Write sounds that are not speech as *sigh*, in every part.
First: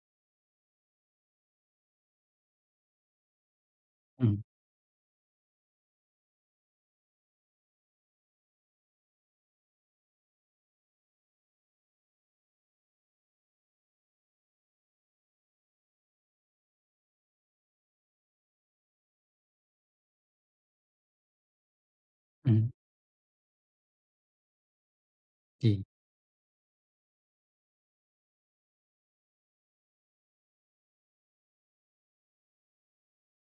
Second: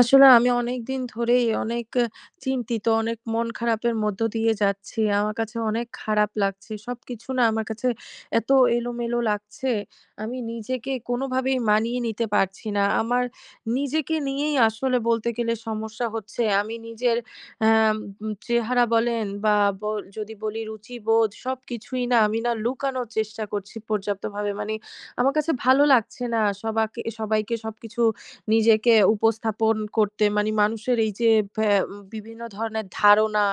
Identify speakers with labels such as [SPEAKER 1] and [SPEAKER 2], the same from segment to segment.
[SPEAKER 1] আসলে আমি অনেকদিন ধরেই অনেক অ চিন্তিত, অনেক মন খারাপের মধ্য
[SPEAKER 2] হুম।
[SPEAKER 1] দিয়ে যাচ্ছি। আমার কাছে অনেক খারাপ লাগছে। সবকিছু না আমার কাছে এত এলোমেলো লাগছে, আমি নিজেকে কোনভাবেই মানিয়ে নিতে পারছি না। আমার নিজেকে নিয়েই আসলে বলতে গেলে সমস্যা হচ্ছে। আমি নিজের অ্যা আম চেহারা বলেন বা ব যদি বলি রুচিবোধ সবকিছুই না আমি না
[SPEAKER 2] হুম।
[SPEAKER 1] লুকানোর চেষ্টা করছি পর্যাপ্তভাবে। মানে আমার কাছে ভালো
[SPEAKER 2] জি।
[SPEAKER 1] লাগছে না। সবাকে সবাইকে সবকিছু নিজেকে উপস্থাপন করতে মানে মানুষের এই যে ভ্যা ম বিভিন্ন ধরনের ধারণা,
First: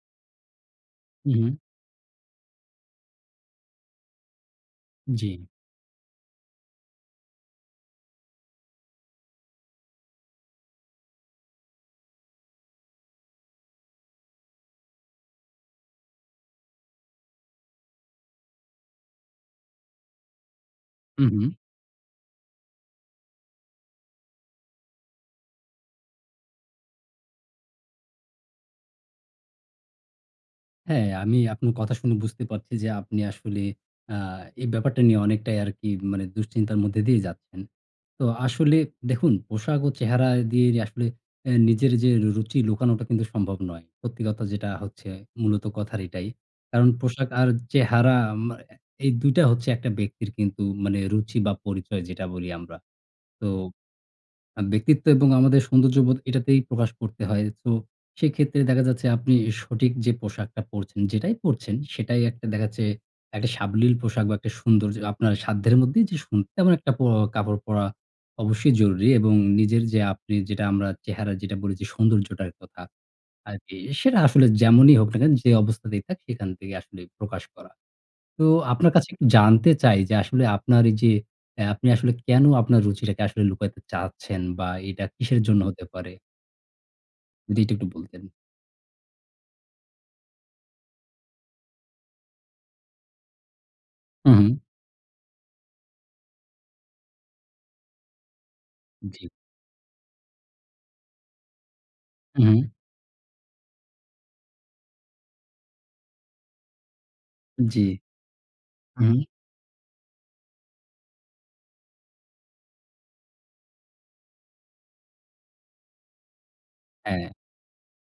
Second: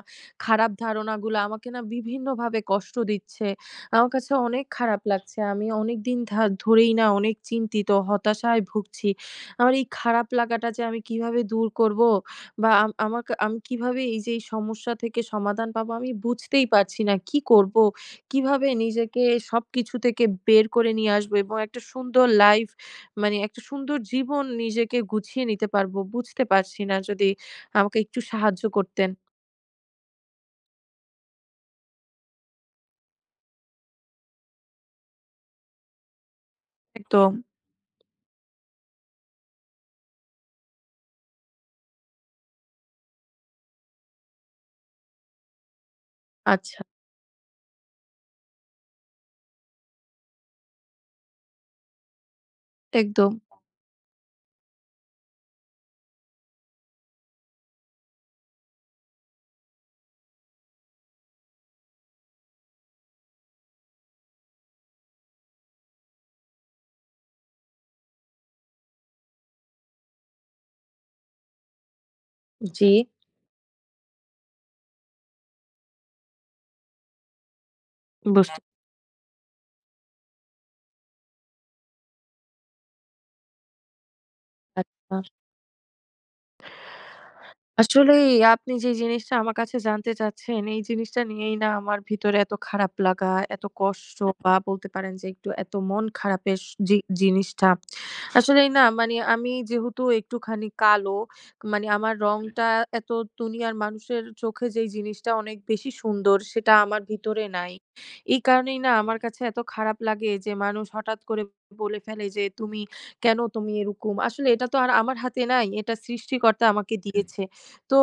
[SPEAKER 1] খারাপ ধারণাগুলা
[SPEAKER 2] উহুম।
[SPEAKER 1] আমাকে না বিভিন্নভাবে কষ্ট দিচ্ছে। আমার কাছে অনেক খারাপ লাগছে।
[SPEAKER 2] জি।
[SPEAKER 1] আমি অনেকদিন ধা ধরেই না অনেক চিন্তিত, হতাশায় ভুগছি। আমার এই খারাপ লাগাটা যে আমি কীভাবে দূর করবো বা আম আমাক আমি কীভাবে এইযে এই সমস্যা থেকে সমাধান পাবো আমি বুঝতেই পারছি না; কি করবো? কিভাবে নিজেকে সবকিছু থেকে বের করে নিয়ে আসবো?
[SPEAKER 2] উহুম।
[SPEAKER 1] এবং একটা সুন্দর লাইফ মানে, একটা সুন্দর জীবন নিজেকে গুছিয়ে নিতে পারবো বুঝতে পারছি না। যদি আমাকে একটু সাহায্য করতেন।
[SPEAKER 2] হ্যাঁ, আমি আপনি কথা শুনে বুঝতে পারছি যে, আপনি আসলে আ এই ব্যাপারটা নিয়ে অনেকটাই আরকি মানে দুশ্চিন্তার মধ্যে দিয়েই
[SPEAKER 1] একদম।
[SPEAKER 2] যাচ্ছেন। তো আসলে দেখুন পোশাক ও চেহারা দিয়ে আসলে অ্যা নিজের যে র রুচি লুকানোটা কিন্তু সম্ভব নয়। সত্যি কথা যেটা হচ্ছে মূলত কথার এটাই।
[SPEAKER 1] আচ্ছা।
[SPEAKER 2] কারণ পোশাক আর চেহারা মা এ এই ২ টা হচ্ছে একটা ব্যক্তির কিন্তু মানে রুচি বা পরিচয় যেটা বলি আমরা।
[SPEAKER 1] একদম।
[SPEAKER 2] তো আ ব্যক্তিত্ব এবং আমাদের সৌন্দর্যবোধ এটাতেই প্রকাশ করতে হয়। তো সেক্ষেত্রে দেখা যাচ্ছে আপনি সঠিক যে পোশাকটা পড়ছেন, যেটাই পড়ছেন সেটাই একটা দেখা যাচ্ছে, একটা সাবলীল পোশাক। বা একটা সুন্দর্য আপনার সাধ্যের মধ্যেই যে, সুন তেমন একটা প কাপড় পরা অবশ্যই জরুরি। এবং নিজের যে আপনে যেটা আমরা চেহারা যেটা বলেছি সৌন্দর্যটার কথা
[SPEAKER 1] জ্বি।
[SPEAKER 2] আরকি, সেটা আসলে যেমনই হোক না কেন যে অবস্থাতেই থাক, সেখান থেকে আসলে প্রকাশ করা। তো
[SPEAKER 1] বুছ
[SPEAKER 2] আপনার কাছে একটু জানতে চাই যে, আসলে আপনার এইযে অ্যা আপনি আসলে কেনো আপনার রুচিটাকে আসলে লুকাইতে চাচ্ছেন বা এইটা
[SPEAKER 1] আচ্ছা।
[SPEAKER 2] কিসের জন্য হতে পারে? যেটি একটু বলতেন।
[SPEAKER 1] আসলেই আপনি যে জিনিসটা আমার কাছে জানতে চাচ্ছেন, এই জিনিসটা নিয়েই না আমার ভিতরে এতো খারাপ লাগা, এতো কষ্ট
[SPEAKER 2] হুম, হুম।
[SPEAKER 1] বা বলতে পারেন যে এতো মন খারাপের স যে জিনিসটা। আসলেই না মানি,
[SPEAKER 2] জ্বি।
[SPEAKER 1] আমি যেহেতু একটুখানি কালো, মানি আমার
[SPEAKER 2] হুম।
[SPEAKER 1] রংটা এতো দুনিয়ার মানুষের চোখে যেই জিনিসটা অনেক বেশি সুন্দর সেটা আমার ভিতরে নাই।
[SPEAKER 2] জ্বি,
[SPEAKER 1] এই কারণেই না, আমার
[SPEAKER 2] হুম।
[SPEAKER 1] কাছে এতো খারাপ লাগে। যে মানুষ হঠাৎ করে বলে ফেলে যে তুমি কেনো তুমি এরোকম? আসলে এটা তো আর আমার হাতে নাই। এটা সৃষ্টিকর্তা আমাকে
[SPEAKER 2] হ্যাঁ।
[SPEAKER 1] দিয়েছে। তো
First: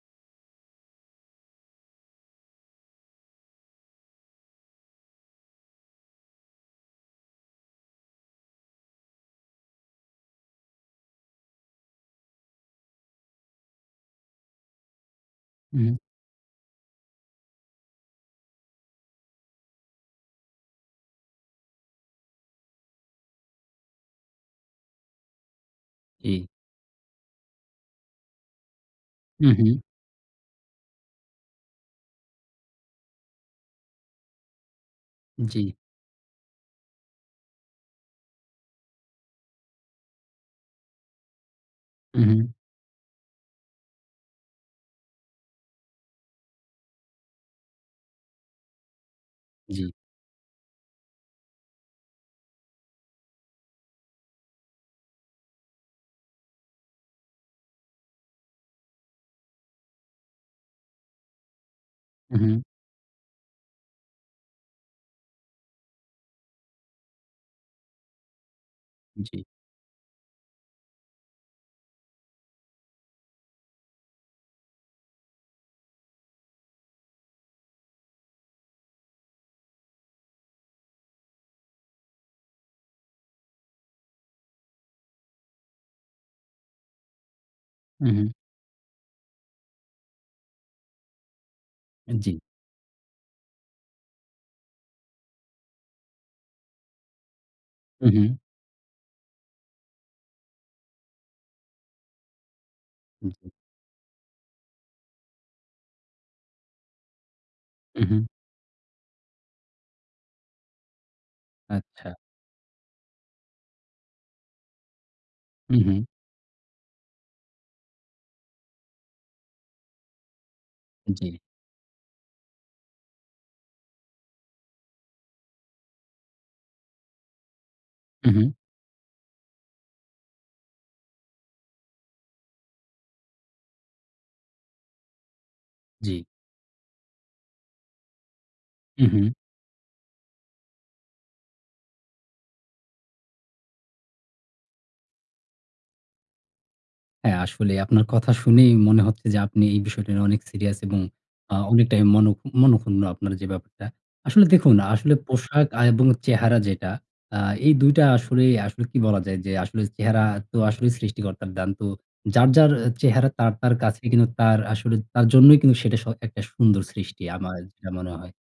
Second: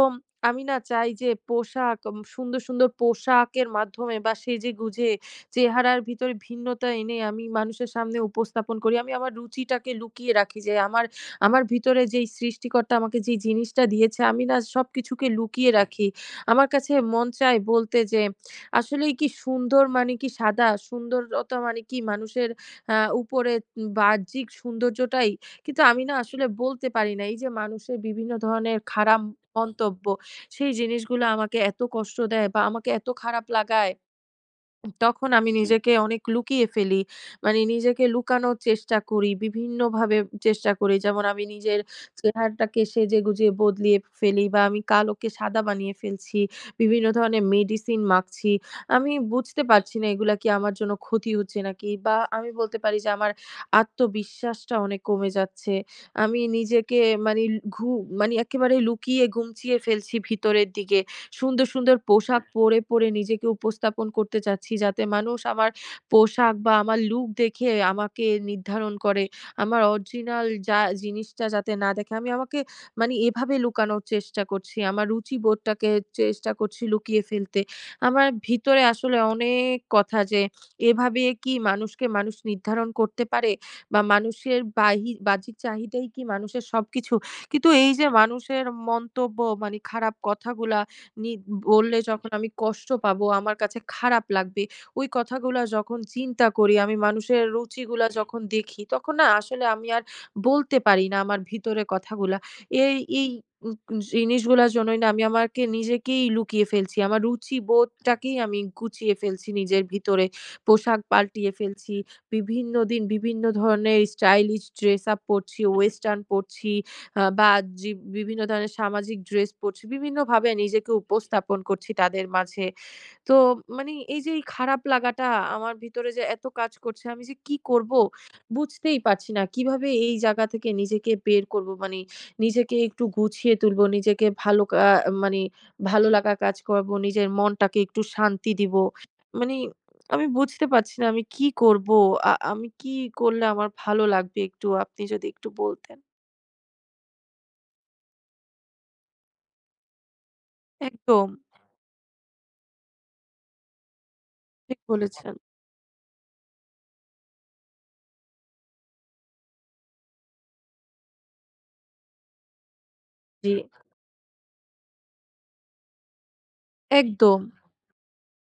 [SPEAKER 1] আমি না চাই যে, পোশা্‌ সুন্দর, সুন্দর পোশাকের মাধ্যমে বা সেজে গুঁজে চেহারার ভিতরে ভিন্নতা এনে আমি মানুষের সামনে উপস্থাপন করি। আমি আমার রুচিটাকে লুকিয়ে রাখি। যে আমার, আমার ভিতরে যেই সৃষ্টি সৃষ্টিকর্তা আমাকে যেই জিনিসটা দিয়েছে আমি না সবকিছুকে লুকিয়ে
[SPEAKER 2] হুম।
[SPEAKER 1] রাখি। আমার কাছে মন চায় বলতে যে আসলেই কি সুন্দর মানে কি সাদা? সুন্দরতা মানে কি মানুষের আ উপরে বাহ্যিক সৌন্দর্যটাই? কিন্তু আমি না আসলে
[SPEAKER 2] জি।
[SPEAKER 1] বলতে পারি না। এইযে মানুষের বিভিন্ন ধরনের খারাপ
[SPEAKER 2] হুম, হুম।
[SPEAKER 1] মন্তব্য, সেই জিনিসগুলো আমাকে এতো কষ্ট দেয় বা আমাকে এতো খারাপ লাগায়। উ তখন আমি
[SPEAKER 2] জ্বি।
[SPEAKER 1] নিজেকে অনেক লুকিয়ে ফেলি। মানি নিজেকে লুকানোর চেষ্টা করি। বিভিন্নভাবে চেষ্টা করি। যেমন আমি নিজের
[SPEAKER 2] হু, হুম।
[SPEAKER 1] চেহারাটাকে সেজেগুজে বদলিয়ে ফেলি। বা আমি কালোকে সাদা বানিয়ে ফেলছি। বিভিন্ন ধরনের মেডিসিন মাখছি। আমি বুঝতে
[SPEAKER 2] জ্বি।
[SPEAKER 1] পারছি না এগুলো কি আমার জন্য ক্ষতি হচ্ছে নাকি? বা আমি বলতে পারি যে, আমার আত্মবিশ্বাসটা অনেক কমে যাচ্ছে। আমি নিজেকে মানি ঘু মানে একেবারে লুকিয়ে গুমচিয়ে ফেলছি ভিতরের দিকে। সুন্দর, সুন্দর
[SPEAKER 2] হুম,
[SPEAKER 1] পোশাক
[SPEAKER 2] হুম।
[SPEAKER 1] পরে, পরে নিজেকে উপস্থাপন করতে চাচ্ছি। যাতে মানুষ আমার পোশাক বা আমার লুক দেখে আমাকে নির্ধারণ করে।
[SPEAKER 2] জ্বি।
[SPEAKER 1] আমার অরজিনাল যা জিনিসটা যাতে না দেখে। আমি আমাকে মানি এভাবে লুকানোর চেষ্টা করছি। আমার রুচিবোধটাকে চেষ্টা করছি লুকিয়ে ফেলতে। আমার ভিতরে আসলে অনেক কথা যে, এভাবে কি মানুষকে মানুষ নির্ধারণ করতে পারে? বা মানুষের বাহি বাহ্যিক চাহিদাই কি মানুষের সবকিছু? কিন্তু এইযে
[SPEAKER 2] হুম, হুম।
[SPEAKER 1] মানুষের মন্তব্য, মানে খারাপ কথাগুলা নি বললে যখন
[SPEAKER 2] জ্বি।
[SPEAKER 1] আমি কষ্ট পাবো, আমার কাছে খারাপ লাগবে, ওই কথাগুলো যখন চিন্তা করি, আমি মানুষের রুচিগুলো
[SPEAKER 2] হু, হুম।
[SPEAKER 1] যখন দেখি, তখন না আসলে আমি আর বলতে পারি না, আমার ভিতরে কথাগুলো। এ এই
[SPEAKER 2] জ্বি।
[SPEAKER 1] জিনিসগুলার জন্যই না আমি, আমাকে নিজেকেই লুকিয়ে ফেলছি। আমার
[SPEAKER 2] হু, হুম।
[SPEAKER 1] রুচিবোধটাকেই আমি গুচিয়ে ফেলছি নিজের ভিতরে। পোশাক পালটিয়ে ফেলছি,
[SPEAKER 2] আচ্ছা।
[SPEAKER 1] বিভিন্ন দিন বিভিন্ন ধরনের স্টাইলিশ ড্রেস আপ পরছি,
[SPEAKER 2] হু, হুম।
[SPEAKER 1] ওয়েস্টার্ন পরছি আ বা, আ জি বিভিন্ন ধরনের সামাজিক ড্রেস পরছি, বিভিন্নভাবে নিজেকে
[SPEAKER 2] জ্বি।
[SPEAKER 1] উপস্থাপন করছি তাদের মাঝে। তো মানি এইযে খারাপ লাগাটা আমার ভিতরে যে এতো কাজ করছে, আমি যে কি করবো
[SPEAKER 2] হু, হুম।
[SPEAKER 1] বুঝতেই পারছি না। কিভাবে এই জায়গা থেকে নিজেকে বের করবো। মানি নিজেকে একটু গুছিয়ে তুলবো, নিজেকে ভালো কা আ মানি ভালো
[SPEAKER 2] জ্বি।
[SPEAKER 1] লাগা কাজ করবো। নিজের মনটাকে একটু শান্তি দিবো।
[SPEAKER 2] হু, হুম।
[SPEAKER 1] মানি আমি বুঝতে পারছি না আমি কি করবো? আ আমি কি করলে আমার ভালো লাগবে একটু আপনি যদি একটু বলতেন।
[SPEAKER 2] হ্যাঁ আসলেই আপনার কথা শুনেই মনে হচ্ছে যে আপনি এই বিষয়টা নিয়ে অনেক সিরিয়াস এবং
[SPEAKER 1] একদম।
[SPEAKER 2] আ অনেকটাই মন মনঃক্ষুণ্ণ, আপনার যে ব্যাপারটা। আসলে দেখুন,
[SPEAKER 1] ঠিক
[SPEAKER 2] আসলে
[SPEAKER 1] বলেছেন।
[SPEAKER 2] পোশাক আ এবং চেহারা যেটা আ এই ২ টা আসলেই আসলে কি বলা যায় যে আসলে চেহারা তো আসলে সৃষ্টিকর্তার দান। তো যার, যার আ চেহারা তার,
[SPEAKER 1] জি।
[SPEAKER 2] তার কাছেই কিন্তু তার আসলে তার জন্যই কিন্তু সেটা স একটা সুন্দর সৃষ্টি,
[SPEAKER 1] একদম।
[SPEAKER 2] আমার যেটা মনে হয়।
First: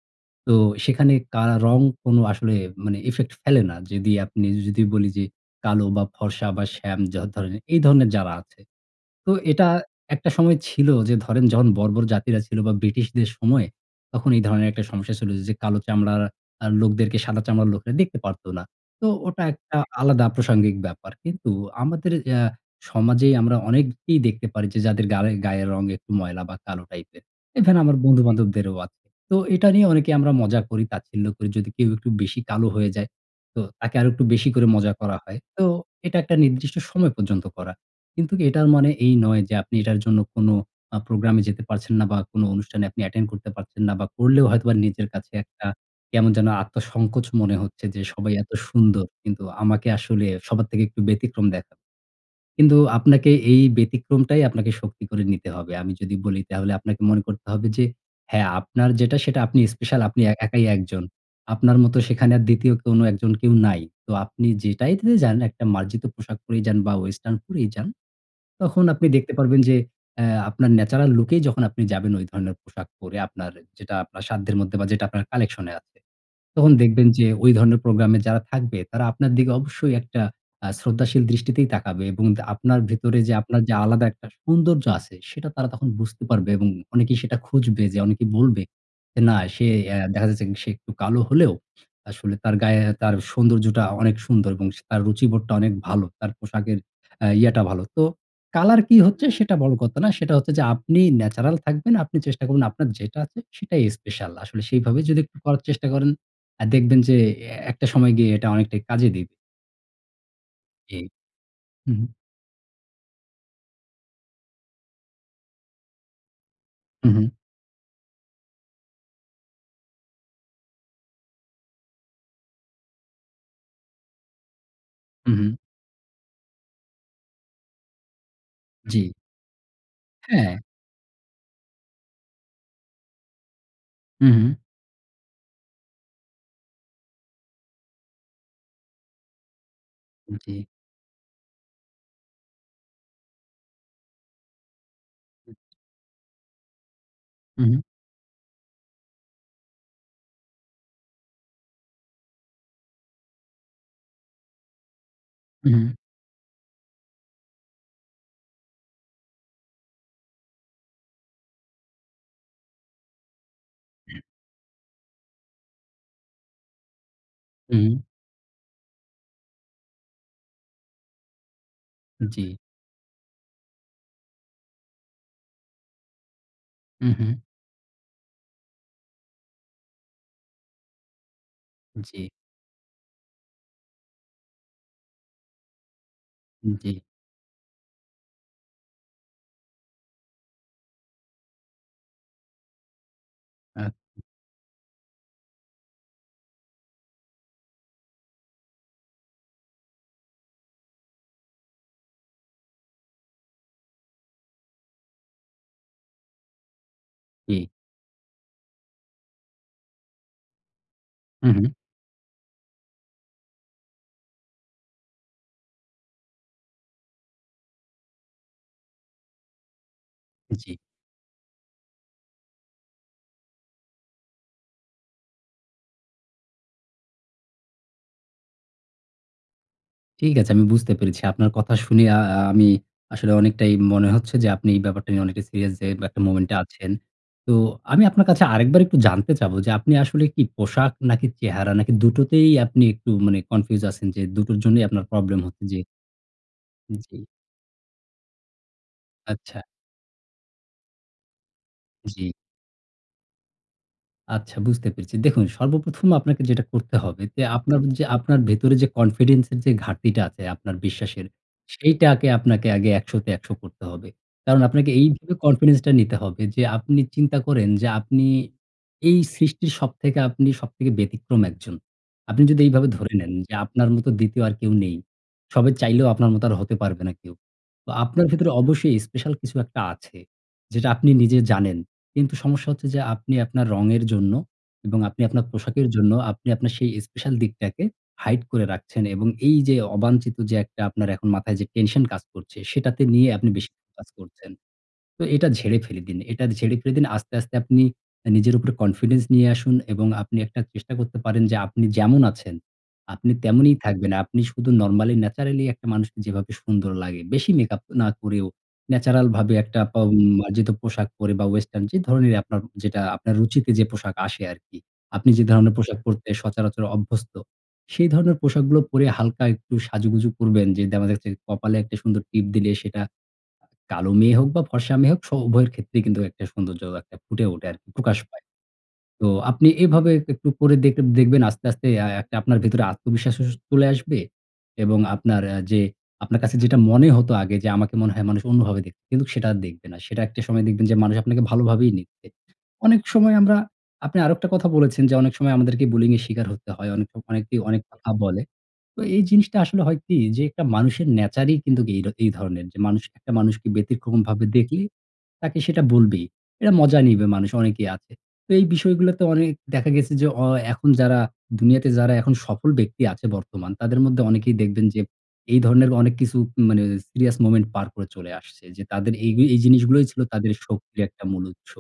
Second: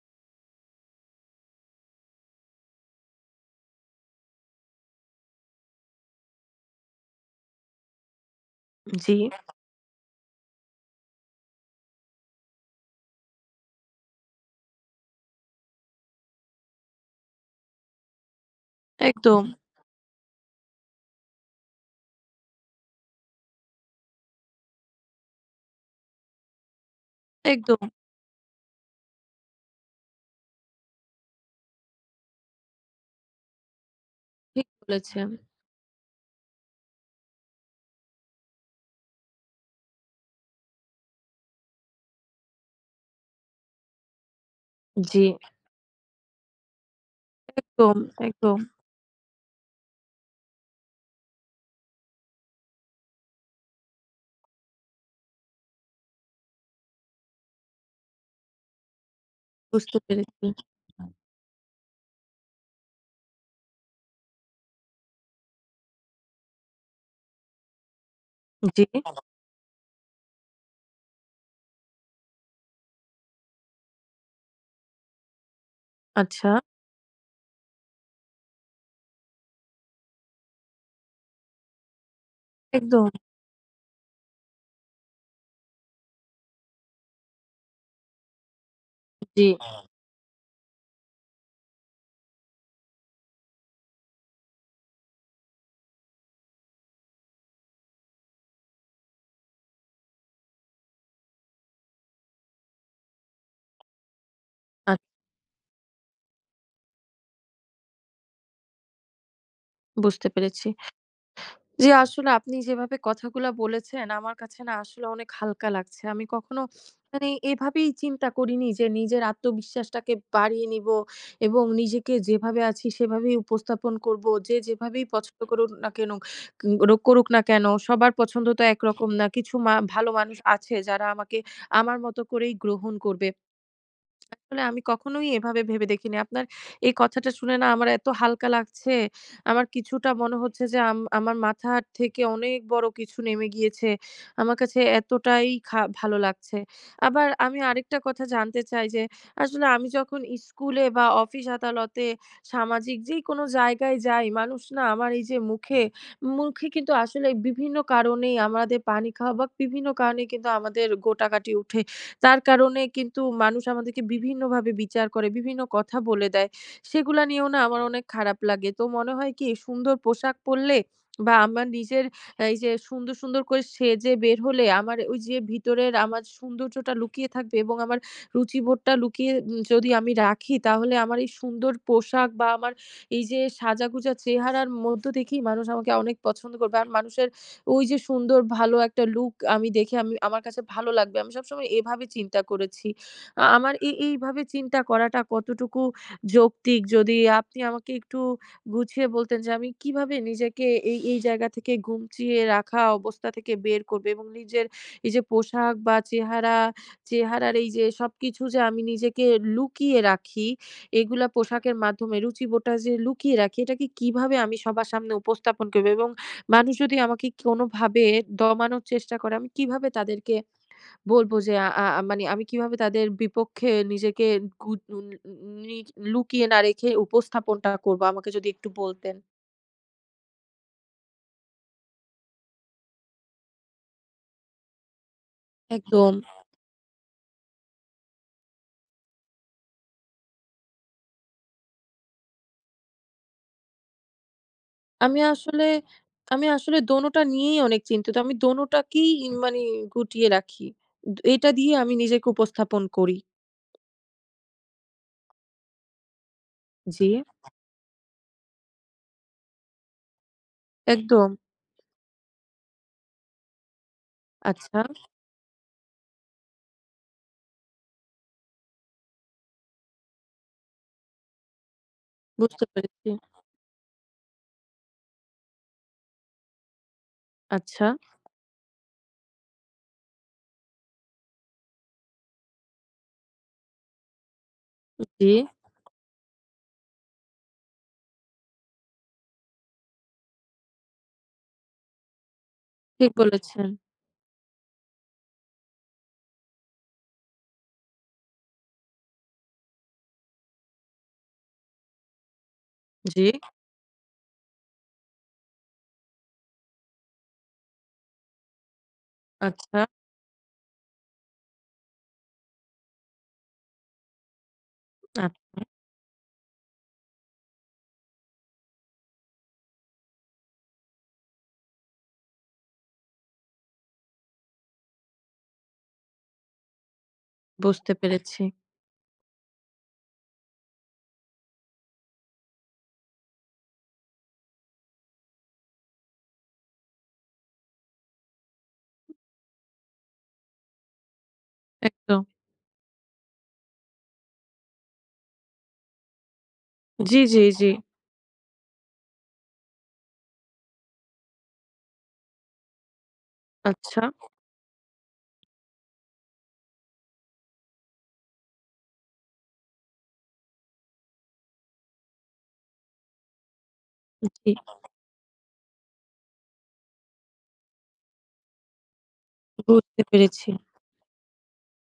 [SPEAKER 2] তো সেখানে কা রং কোন আসলে মানে effect ফেলে না। যদি আপনি যদি বলি যে, "কালো বা, ফর্সা বা, শ্যাম যা ধরনে এই ধরনের যারা আছে।
[SPEAKER 1] জি।
[SPEAKER 2] তো এটা একটা সময় ছিল যে ধরেন, যখন বর্বর জাতিরা ছিল বা ব্রিটিশদের সময়ে, তখন এই ধরনের একটা সমস্যা ছিল যে কালো চামড়ারা আ লোকদেরকে সাদা চামড়ার লোকেরা দেখতে পারত না।" তো ওটা
[SPEAKER 1] একদম।
[SPEAKER 2] একটা আলাদা প্রাসঙ্গিক ব্যাপার। কিন্তু আমাদের আ সমাজেই আমরা অনেককেই দেখতে পারি যে যাদের গালে গায়ের একটু রঙ ময়লা বা কালো টাইপের। এ ধরেন
[SPEAKER 1] একদম।
[SPEAKER 2] আমার বন্ধু-বান্ধবদেরও আছে। তো এটা নিয়ে অনেকে আমরা মজা করি, তাচ্ছিল্য করি যদি কেউ একটু বেশি কালো হয়ে যায়। তো তাকে আরো একটু বেশি করে
[SPEAKER 1] ঠিক
[SPEAKER 2] মজা করা
[SPEAKER 1] বলেছেন।
[SPEAKER 2] হয়। তো এটা একটা নির্দিষ্ট সময় পর্যন্ত করা। কিন্তু এটার মনে এই নয় যে আপনি এটার জন্য কোন আ প্রোগ্রামে যেতে পারছেন না বা কোন অনুষ্ঠানে আপনি attend করতে পারছেন না বা করলেও হয়তোবা নিজের
[SPEAKER 1] জি।
[SPEAKER 2] কাছে একটা, কেমন যেন আত্মসংকোচ মনে হচ্ছে
[SPEAKER 1] একদম,
[SPEAKER 2] যে, "সবাই এত
[SPEAKER 1] একদম।
[SPEAKER 2] সুন্দর, কিন্তু আমাকে আসলে সবার থেকে একটু ব্যতিক্রম দেখা" কিন্তু আপনাকে এই ব্যতিক্রমটাই আপনাকে শক্তি করে নিতে হবে। আমি যদি বলি তাহলে আপনাকে মনে করতে হবে যে, "হ্যাঁ আপনার যেটা, সেটা আপনি
[SPEAKER 1] বুঝতে
[SPEAKER 2] স্পেশাল, আপনি এ
[SPEAKER 1] পেরেছি।
[SPEAKER 2] একাই একজন, আপনার মতো সেখানে আর দ্বিতীয় কোনো একজন কেউ নাই।" তো আপনি যেটাইতে যান, একটা মার্জিত পোশাক পরেই যান বা, western পরেই যান, তখন
[SPEAKER 1] জি।
[SPEAKER 2] আপনি দেখতে পারবেন যে অ্যা আপনার natural look এই যখন আপনি যাবেন ওই ধরনের পোশাক পরে আপনার যেটা আপনার সাধ্যের মধ্যে বা, যেটা আপনার collection এ আছে।
[SPEAKER 1] আচ্ছা।
[SPEAKER 2] তখন দেখবেন যে ওই ধরনের প্রোগ্রামে যারা থাকবে, তারা আপনার দিকে অবশ্যই একটা আ শ্রদ্ধাশীল দৃষ্টিতেই তাকাবে এবং দা আপনার
[SPEAKER 1] একদম।
[SPEAKER 2] ভেতরে যে আপনার যে আলাদা একটা সৌন্দর্য আছে সেটা তারা তখন বুঝতে পারবে এবং অনেকেই সেটা খুঁজবে যে অনেকেই বলবে, "এ না
[SPEAKER 1] জি।
[SPEAKER 2] সে এ দেখা যাচ্ছে সে একটু কালো হলেও, আসলে তার গায়ে তার সৌন্দর্যটা অনেক সুন্দর এবং সে তার রুচিবোধটা অনেক ভালো, তার পোশাকের অ্যা ইয়েটা ভালো।" তো কালার কী হচ্ছে সেটা বড় কথা না সেটা হচ্ছে যে আপনি natural থাকবেন, আপনি চেষ্টা করুন আপনার যেটা আছে, সেটাই স্পেশাল। আসলে
[SPEAKER 1] আ
[SPEAKER 2] সেইভাবেই যদি একটু করার চেষ্টা করেন অ্যা দেখবেন যে এ একটা সময় গিয়ে এটা অনেকটাই কাজে দিবে।
[SPEAKER 1] বুঝতে পেরেছি।
[SPEAKER 2] জি।
[SPEAKER 1] জি
[SPEAKER 2] হু, হুম।
[SPEAKER 1] আসলে আপনি যেভাবে কথাগুলা বলেছেন আমার কাছে না আসলে অনেক হালকা লাগছে। আমি কখনো *sniffs*
[SPEAKER 2] হুম, হুম।
[SPEAKER 1] মানে এভাবেই চিন্তা করিনি যে নিজের আত্মবিশ্বাসটাকে বাড়িয়ে নিবো। এবং নিজেকে যেভাবে আছি সেভাবেই উপস্থাপন করবো। যে যেভাবেই
[SPEAKER 2] হুম,
[SPEAKER 1] পছন্দ
[SPEAKER 2] হুম।
[SPEAKER 1] করুন না কেনো, কেন করুন না কেনো। সবার পছন্দ তো
[SPEAKER 2] জ্বি।
[SPEAKER 1] একরকম না। কিছু মা ভালো মানুষ
[SPEAKER 2] হ্যাঁ।
[SPEAKER 1] আছে, যারা আমাকে আমার মতো করেই গ্রহণ করবে।
[SPEAKER 2] হু,
[SPEAKER 1] *smacks lips*
[SPEAKER 2] হু।
[SPEAKER 1] আসলে আমি কখনোই এভাবে ভেবে দেখি নি। আপনার এই কথাটা শুনে না, আমার এত হালকা লাগছে, আমার কিছুটা মনে হচ্ছে
[SPEAKER 2] জ্বি।
[SPEAKER 1] যে আম আমার মাথার থেকে অনেক বড়ো কিছু নেমে গিয়েছে ,আমার কাছে এতটাই খা ভালো লাগছে। আবার আমি
[SPEAKER 2] হুম।
[SPEAKER 1] আরেকটা কথা জানতে চাই যে, আসলে আমি যখন স্কুলে বা অফিস-আদালতে, সামাজিক যেইকোনো জায়গায় যাই, মানুষ না আমার এইযে মুখে,
[SPEAKER 2] উহুম।
[SPEAKER 1] মুখে কিন্তু আসলে বিভিন্ন কারণেই আমাদের পানি খাওয়া বা বিভিন্ন কারণেই কিন্তু আমাদের গোটাাগাটি উঠে। তার কারণে কিন্তু মানুষ আমাদেরকে বিভিন্নভাবে বিচার করে, বিভিন্ন কথা বলে দেয়। সেগুলা নিয়েও না আমার
[SPEAKER 2] হুম।
[SPEAKER 1] অনেক খারাপ লাগে। তো মনে হয় কি সুন্দর পোশাক পড়লে বা আমার নিজের
[SPEAKER 2] জ্বি।
[SPEAKER 1] এইযে সুন্দর, সুন্দর করে সেজে বের হলে আমার ওইযে, ভিতরের আমার সৌন্দর্যটা
[SPEAKER 2] হুম,
[SPEAKER 1] লুকিয়ে
[SPEAKER 2] হুম।
[SPEAKER 1] থাকবে। এবং আমার রুচিবোধটা লুকিয়ে যদি আমি রাখি তাহলে আমার এই সুন্দর
[SPEAKER 2] জ্বী।
[SPEAKER 1] পোশাক বা আমার এইযে, সাজাগোজা চেহারার মধ্যে দেখেই মানুষ আমাকে অনেক পছন্দ করবে। আর
[SPEAKER 2] জ্বী।
[SPEAKER 1] মানুষের ওইযে, সুন্দর ভালো একটা লুক আমি দেখে আমি আমার কাছে ভালো লাগবে। আমি সবসময় এভাবে চিন্তা করেছি। আ আমার
[SPEAKER 2] আচ্ছা।
[SPEAKER 1] এ এইভাবে চিন্তা করাটা কতটুকু যৌক্তিক, যদি আপনি আমাকে একটু গুছিয়ে বলতেন যে, আমি কীভাবে নিজেকে এই, এই জায়গা থেকে গুটিয়ে রাখা অবস্থা থেকে বের করবো? এবং নিজের এইযে পোশাক বা চেহারা, চেহারার
[SPEAKER 2] জি।
[SPEAKER 1] এইযে সবকিছু যে আমি নিজেকে লুকিয়ে রাখি এগুলা
[SPEAKER 2] হু, হু।
[SPEAKER 1] পোশাকের মাধ্যমে রুচিবোধটা যে, লুকিয়ে রাখি এটাকে কীভাবে আমি সবার সামনে উপস্থাপন করবো? এবং মানুষ যদি আমাকে কি কোনোভাবে দমানোর চেষ্টা করে আমি কীভাবে তাদেরকে
[SPEAKER 2] জ্বি।
[SPEAKER 1] বলবো যে, আ আ মানে আমি কিভাবে তাদের বিপক্ষে নিজেকে *unintelligible* লুকিয়ে না রেখে উপস্থাপনটা করবো? আমাকে যদি একটু বলতেন।
[SPEAKER 2] ঠিক আছে, আমি বুঝতে পেরেছি। আপনার কথা শুনে আ আ আমি আসলে অনেকটাই মনে হচ্ছে যে, আপনি এই ব্যাপারটা নিয়ে অনেকটাই সিরিয়াস যে
[SPEAKER 1] একদম।
[SPEAKER 2] একটা moment আছেন। তো আমি আপনার কাছে আরেকবার একটু জানতে চাব যে, আপনি আসলে কি পোশাক নাকি, চেহারা নাকি দুটোতেই আপনি একটু মানে confuse আছেন? যে দুটোর জন্যই আপনার
[SPEAKER 1] আমি
[SPEAKER 2] প্রবলেম
[SPEAKER 1] আসলে
[SPEAKER 2] হচ্ছে। জি।
[SPEAKER 1] আমি আসলে দোনোটা
[SPEAKER 2] জি।
[SPEAKER 1] নিয়েই অনেক চিন্তিত আমি দোনোটাকেই ইন মানে
[SPEAKER 2] আচ্ছা।
[SPEAKER 1] গুটিয়ে রাখি। এ এটা দিয়েই আমি নিজেকে
[SPEAKER 2] জি।
[SPEAKER 1] উপস্থাপন করি।
[SPEAKER 2] আচ্ছা, বুঝতে পেরেছি। দেখুন, সর্বপ্রথম আপনাকে যেটা করতে
[SPEAKER 1] জি।
[SPEAKER 2] হবে যে আপনার যে আপনার ভেতরে যে confidence এর যে ঘাটতিটা আছে আপনার বিশ্বাসের,
[SPEAKER 1] একদম।
[SPEAKER 2] সেইটাকে আপনাকে আগে ১০০ তে ১০০ করতে হবে। কারণ,
[SPEAKER 1] আচ্ছা।
[SPEAKER 2] আপনাকে এইভাবে confidence টা নিতে হবে যে, আপনি চিন্তা করেন যে আপনি এই সৃষ্টির সবথেকে আপনি সবথেকে ব্যতিক্রম ১ জন। আপনি যদি
[SPEAKER 1] বুঝতে
[SPEAKER 2] এইভাবে
[SPEAKER 1] পেরেছি।
[SPEAKER 2] ধরে নেন যে আপনার মতো ২য় আর কেউ নেই। সবাই চাইলেও আপনার মতো আর হতে পারবে না কেউ।
[SPEAKER 1] আচ্ছা।
[SPEAKER 2] তো আপনার ভেতরে অবশ্যই স্পেশাল কিছু একটা আছে, যেটা আপনি নিজে জানেন। কিন্তু সমস্যা হচ্ছে যে আপনি আপনার রঙের জন্য এবং আপনি
[SPEAKER 1] জি।
[SPEAKER 2] আপনার পোশাকের জন্য আপনি আপনার সেই স্পেশাল দিকটাকে hide করে রাখছেন এবং এইযে অবাঞ্চিত যে একটা আপনার এখন মাথায় যে টেনশন কাজ করছে, সেটাতে
[SPEAKER 1] ঠিক
[SPEAKER 2] নিয়ে আপনি
[SPEAKER 1] বলেছেন।
[SPEAKER 2] বেশি ফোকাস করছেন। তো এটা ঝেড়ে ফেলে দিন এটা ঝেড়ে ফেলে দিন। আস্তে, আস্তে আপনি আ নিজের উপর confidence নিয়ে আসুন এবং আপনি একটা চেষ্টা করতে পারেন যে আপনি যেমন আছেন,
[SPEAKER 1] জি।
[SPEAKER 2] আপনি তেমনই থাকবেন। আপনি শুধু normally naturally একটা মানুষকে যেভাবে সুন্দর লাগে। বেশি মেকআপ না করেও natural ভাবে একটা
[SPEAKER 1] আচ্ছা।
[SPEAKER 2] বা মার্জিত পোশাক পরে বা, western যে ধরনেরই আপনার যেটা আপনার রুচিতে যে পোশাক আসে আরকি। আপনি
[SPEAKER 1] আচ
[SPEAKER 2] যে
[SPEAKER 1] আ
[SPEAKER 2] ধরনের পোশাক পরতে সচরাচর অভ্যস্ত, সেই ধরনের পোশাকগুলো পরে হালকা একটু সাজুগুজু করবেন। যে দেখা যাচ্ছে কপালে একটা সুন্দর টিপ দিলে সেটা কা কালো মেয়ে হোক বা, ফর্সা মেয়ে হোক স উভয়ের ক্ষেত্রেই কিন্তু একটা সৌন্দর্য একটা ফুটে ওঠে আরকি,
[SPEAKER 1] বুঝতে
[SPEAKER 2] প্রকাশ
[SPEAKER 1] পেরেছি।
[SPEAKER 2] পায়। তো আপনি এভাবে এক একটু করে দেখ-দেখবেন আস্তে, আস্তে আএ একটা আপনার ভেতরে আত্মবিশ্বাস চলে আসবে এবং আপনার আ যে আপনার কাছে যেটা মনে হতো আগে যে আমাকে মনে হয় মানুষ অন্যভাবে দেখবে, কিন্তু সেটা আর দেখবে না। সেটা একটা সময় দেখবেন যে মানুষ আপনাকে ভালোভাবেই
[SPEAKER 1] একদম।
[SPEAKER 2] নিচ্ছে। অনেক সময় আমরা আপনি আরেকটা কথা বলেছেন যে অনেক সময় আমাদেরকে bullying এর শিকার হতে হয়, অনেক
[SPEAKER 1] জি,
[SPEAKER 2] সময়
[SPEAKER 1] জি,
[SPEAKER 2] অনেকেই
[SPEAKER 1] জি।
[SPEAKER 2] অনেক কথা বলে। তো এই জিনিসটা আসলে হয় কি যে একটা মানুষের nature ই কিন্তু এ এই ধরনের। মানুষ একটা মানুষকে
[SPEAKER 1] আচ্ছা।
[SPEAKER 2] ব্যতিক্রমভাবে দেখলে তাকে সেটা বলবেই। এটা মজা নিবে, মানুষ অনেকেই আছে। তো এই বিষয়গুলোতে অনেক দেখা গেছে যে অ এখন যারা দুনিয়াতে যারা এখন সফল ব্যক্তি আছে বর্তমান, তাদের মধ্যে
[SPEAKER 1] জি।
[SPEAKER 2] অনেকেই দেখবেন যে এই ধরনের অনেক কিছু মানে সিরিয়াস moment পার করে চলে আসছে, যে তাদের এই এই
[SPEAKER 1] বুঝতে
[SPEAKER 2] জিনিসগুলোই ছিল
[SPEAKER 1] পেরেছি।
[SPEAKER 2] তাদের শক্তির একটা মূল উৎস।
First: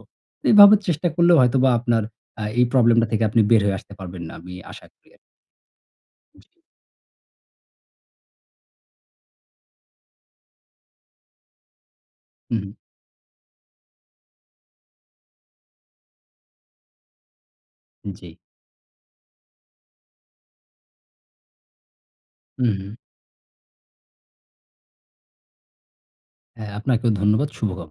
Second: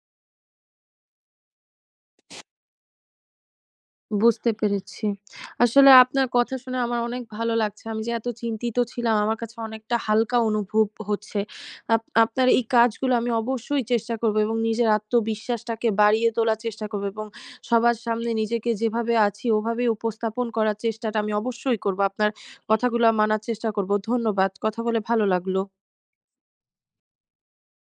[SPEAKER 2] এভাবে চেষ্টা করলেও হয়তোবা আপনার আ এই প্রবলেমটা থেকে আপনি বের হয়ে আসতে পারবেন
[SPEAKER 1] বুঝতে
[SPEAKER 2] আমি আশা
[SPEAKER 1] পেরেছি।
[SPEAKER 2] করি আরকি।
[SPEAKER 1] আসলে আপনার
[SPEAKER 2] জি।
[SPEAKER 1] কথা শুনে আমার অনেক ভালো লাগছে। আমি যে এত চিন্তিত ছিলাম, আমার কাছে অনেকটা হালকা অনুভব হচ্ছে। আপ আপনার
[SPEAKER 2] হু,
[SPEAKER 1] এই
[SPEAKER 2] হুম।
[SPEAKER 1] কাজগুলো আমি অবশ্যই চেষ্টা করবো এবং নিজের আত্মবিশ্বাসটাকে বাড়িয়ে তোলার চেষ্টা করবো এবং সবার সামনে
[SPEAKER 2] জি।
[SPEAKER 1] *smacks lips* নিজেকে যেভাবে আছি, ওভাবেই উপস্থাপন করার চেষ্টাটা আমি অবশ্যই করবো। আপনার
[SPEAKER 2] হু, হুম।
[SPEAKER 1] কথাগুলা মানার চেষ্টা করবো। ধন্যবাদ। কথা বলে ভালো লাগলো।
[SPEAKER 2] হ্যাঁ, আপনাকেও ধন্যবাদ। শুভকাম